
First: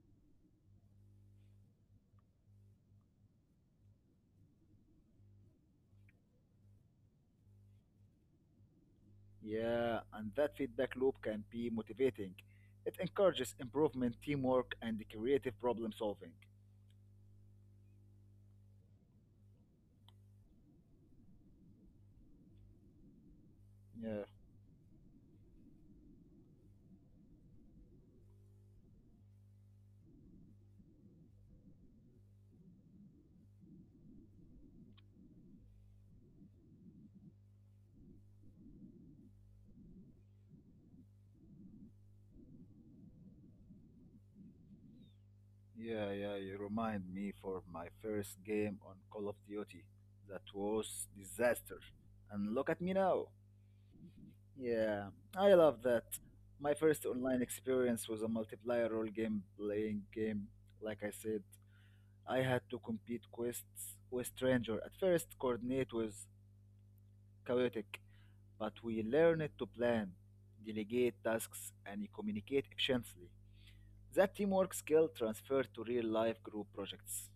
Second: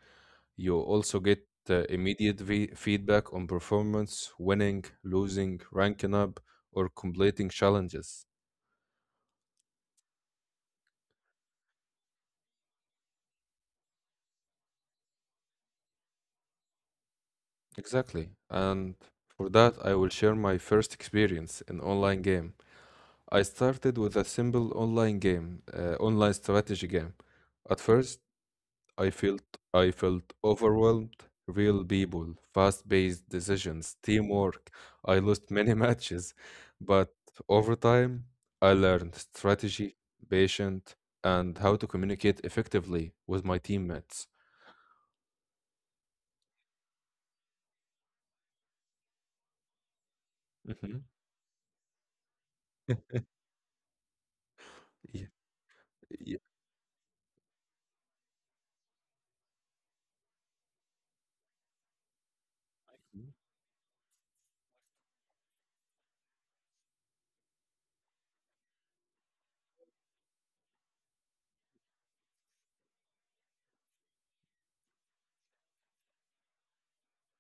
Speaker 1: You also get immediate feedback on performance, winning, losing, ranking up, or completing challenges.
Speaker 2: Yeah, and that feedback loop can be motivating. It encourages improvement, teamwork, and creative problem solving.
Speaker 1: Exactly. And for that, I will share my first experience in online game. I started with
Speaker 2: Yeah,
Speaker 1: a simple online game, online strategy game. At first, I felt I felt overwhelmed. Real people, fast-paced decisions, teamwork. I lost many matches, but over time, I learned strategy, patience, and how to communicate effectively with my teammates.
Speaker 2: yeah, yeah. You remind me for my first game on Call of Duty. That
Speaker 1: Hmm.
Speaker 2: was disaster. And look at me now.
Speaker 1: Yeah,
Speaker 2: Yeah, I love that.
Speaker 1: yeah,
Speaker 2: My first online experience was a multiplayer role game playing game, like I said. I had to complete quests with stranger at first, coordinate was chaotic, but we learned to plan, delegate tasks, and communicate efficiently. That teamwork skill transferred to real life group projects.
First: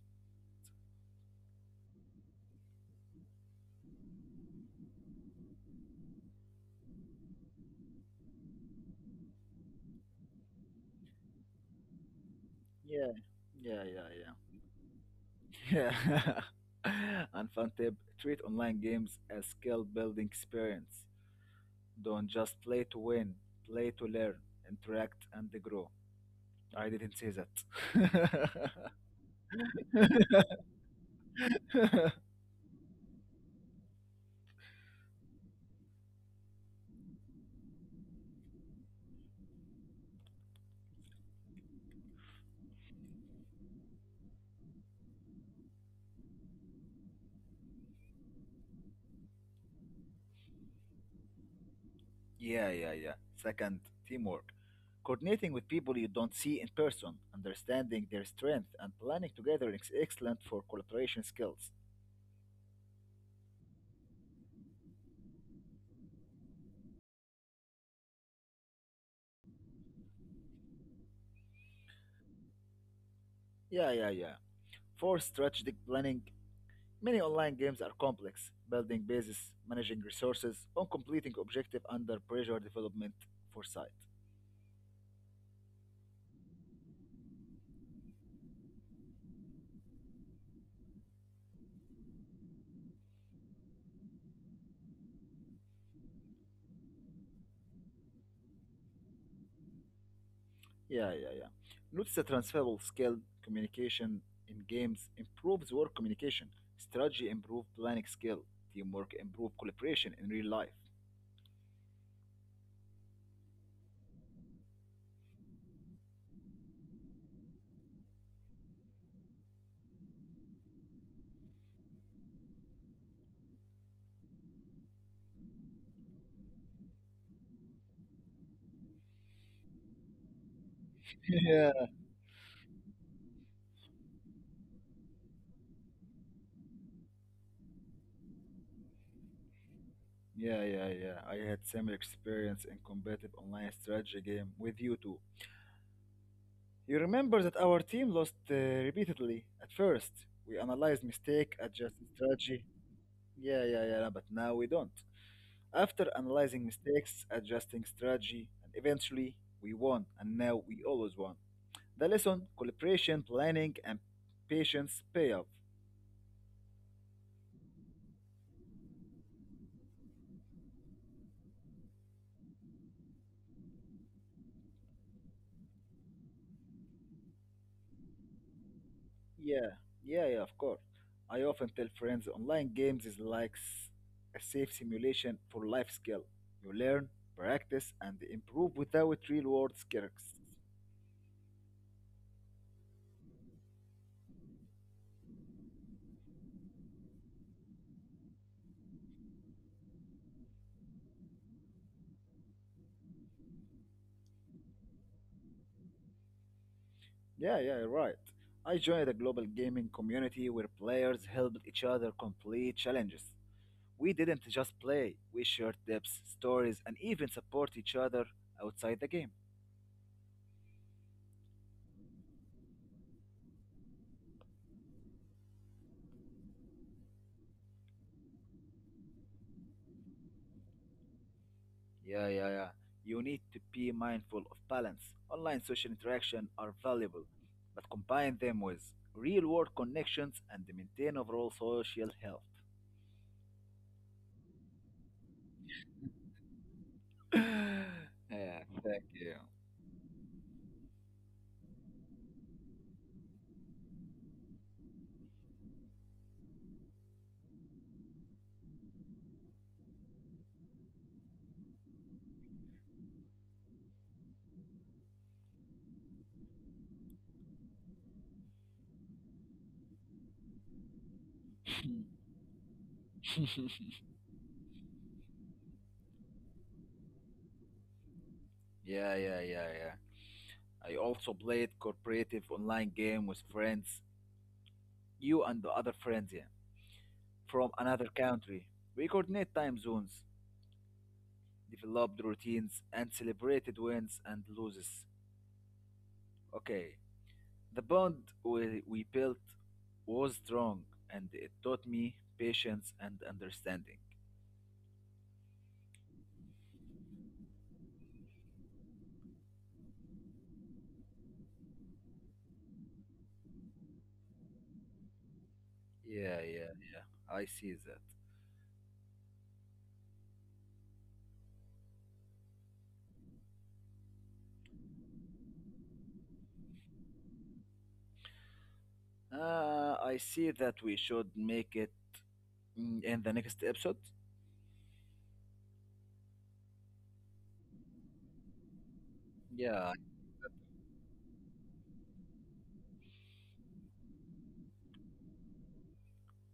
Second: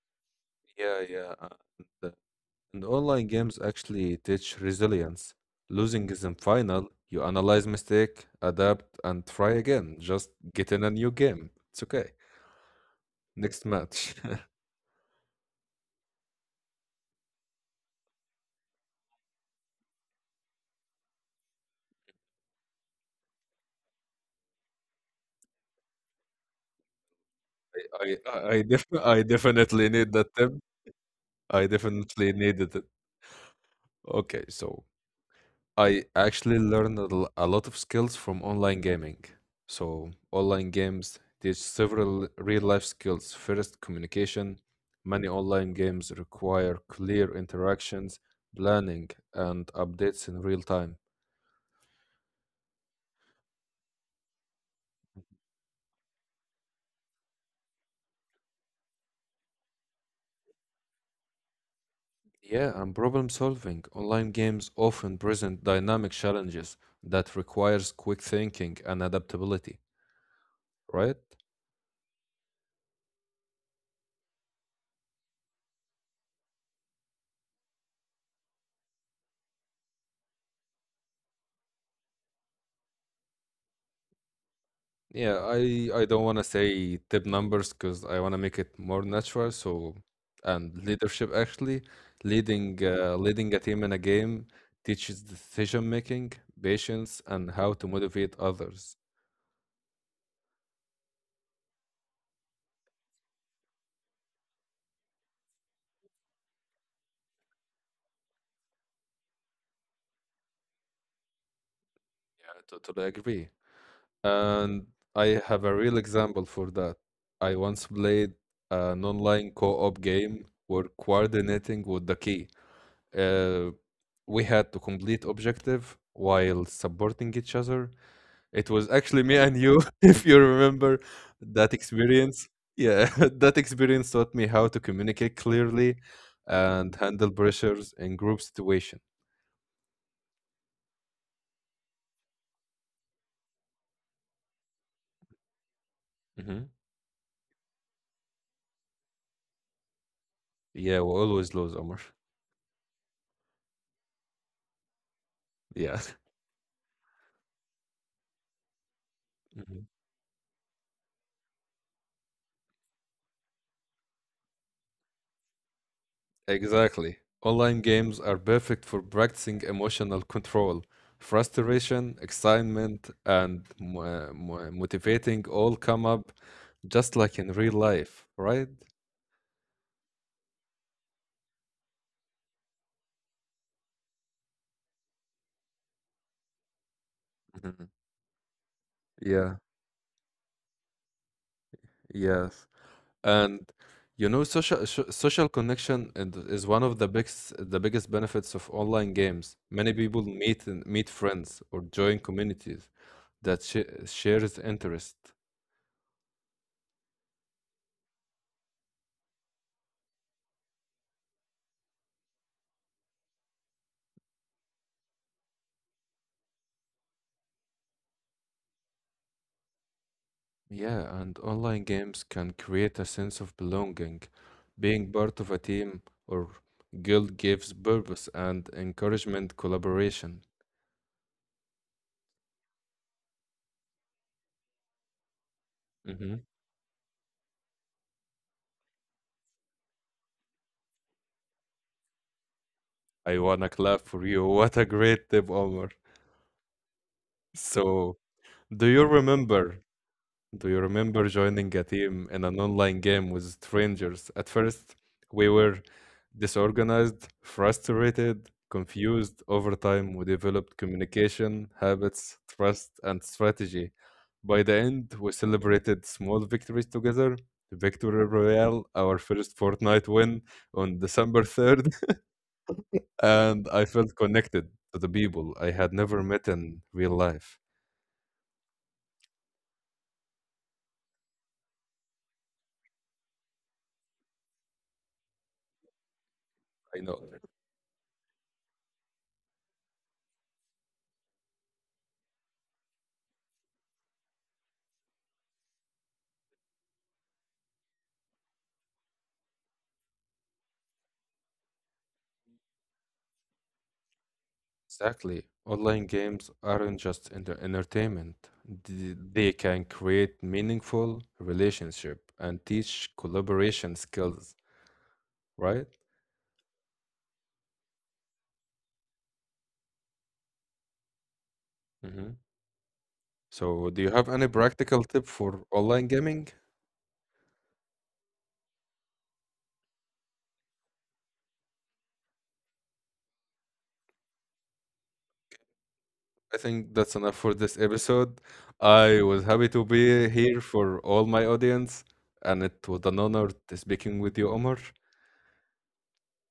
Speaker 1: yeah. Yeah, the- and online games actually teach resilience. Losing isn't final. You analyze mistake, adapt, and try again. Just get in a new game. It's okay.
Speaker 2: Yeah,
Speaker 1: Next
Speaker 2: yeah,
Speaker 1: match.
Speaker 2: yeah, yeah. Yeah. And fun tip treat online games as skill building experience. Don't just play to win, play to learn, interact, and grow. I didn't say that.
Speaker 1: I def I definitely need that tip. I definitely needed it. Okay, so I actually learned a lot of skills from online gaming. So online games teach several real life skills. First, communication. Many online games require clear interactions, planning, and updates in real time.
Speaker 2: Yeah, yeah, yeah. Second, teamwork. Coordinating with people you don't see in person, understanding their strength, and planning together is excellent for collaboration skills.
Speaker 1: Yeah, and problem solving. Online games often present dynamic challenges that requires quick thinking and adaptability. Right?
Speaker 2: Yeah, yeah, yeah. Fourth, strategic planning, many online games are complex, building bases, managing resources, on completing objective under pressure development foresight.
Speaker 1: Yeah, I don't want to say tip numbers because I want to make it more natural. So, and leadership actually, leading a team in a game teaches decision making, patience, and how to motivate others.
Speaker 2: Yeah, yeah, yeah. Notice a transferable skill communication in games improves work communication. Strategy improves planning skill. Teamwork improves collaboration in real life.
Speaker 1: Yeah, I totally agree. And I have a real example for that. I once played an online co-op game where coordinating with the key. Uh, we had to complete objective while supporting each other. It was actually me and you, if you remember that experience. Yeah, that experience taught me how to communicate clearly and handle pressures in group situation.
Speaker 2: Yeah, yeah, yeah. I had similar experience in competitive online strategy game with you too.
Speaker 1: Mhm.
Speaker 2: You remember that our team lost repeatedly at first. We
Speaker 1: Yeah,
Speaker 2: analyzed
Speaker 1: we always
Speaker 2: mistake,
Speaker 1: lose, Omar.
Speaker 2: adjusted strategy. Yeah, yeah, yeah, but now we don't.
Speaker 1: Yeah.
Speaker 2: After analyzing mistakes, adjusting strategy, and eventually we won, and now we always won. The lesson, collaboration, planning, and patience pay off.
Speaker 1: Exactly. Online games are perfect for practicing emotional control, frustration, excitement, and motivating all come up just like in real life, right?
Speaker 2: Yeah, yeah, yeah, of course. I often tell friends online games is like a safe simulation for life skill. You learn,
Speaker 1: Mhm.
Speaker 2: practice, and improve without real
Speaker 1: Yeah,
Speaker 2: world skills.
Speaker 1: yes. And social connection and is one of the biggest benefits of online games. Many people meet friends or join communities that sh shares interest.
Speaker 2: Yeah, yeah, you're right. I joined a global gaming community where players helped each other complete challenges. We didn't just play, we shared tips, stories, and even support each other outside the game.
Speaker 1: Yeah, and online games can create a sense of belonging. Being part of a team or guild gives purpose and encouragement collaboration.
Speaker 2: Yeah, yeah, yeah. You need to be mindful of balance. Online social
Speaker 1: Hmm.
Speaker 2: interaction are valuable, but combine them with real world connections and maintain overall social health.
Speaker 1: I wanna clap for you. What a great tip, Omar. So,
Speaker 2: Yeah,
Speaker 1: do
Speaker 2: thank
Speaker 1: you
Speaker 2: you.
Speaker 1: remember? Do you remember joining a team in an online game with strangers? At first, we were disorganized, frustrated, confused. Over time, we developed communication, habits, trust, and strategy. By the end, we celebrated small victories together. Victory Royale, our first Fortnite win on December 3rd, and I felt connected to the people I had never met in real life.
Speaker 2: Yeah, yeah, yeah, yeah. I also played cooperative online game with friends, you and the other friends yeah,
Speaker 1: I know.
Speaker 2: from another country. We coordinate time zones, developed routines, and celebrated wins and losses. Okay, the bond we built was strong, and it taught me patience and understanding.
Speaker 1: Exactly. Online games aren't just entertainment. They can create meaningful relationship and teach collaboration skills, right?
Speaker 2: Yeah, yeah, yeah. I see that.
Speaker 1: Hmm. So, do you have any practical tip for online gaming?
Speaker 2: I see that we should make it mm, in the next episode.
Speaker 1: I think that's enough for this episode. I was happy to
Speaker 2: Yeah,
Speaker 1: be here for all my audience, and it was an honor to speaking with you, Omar.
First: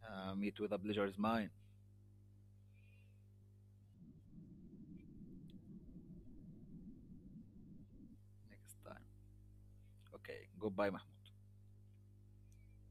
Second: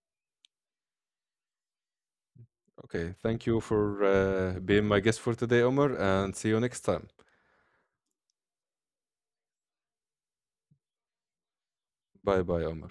Speaker 2: meet with a pleasure is mine
Speaker 1: Okay, thank you for being my guest for today, Omar, and see you next time.
Speaker 2: next time. Okay, goodbye, Mahmoud.
Speaker 1: Bye bye, Omar.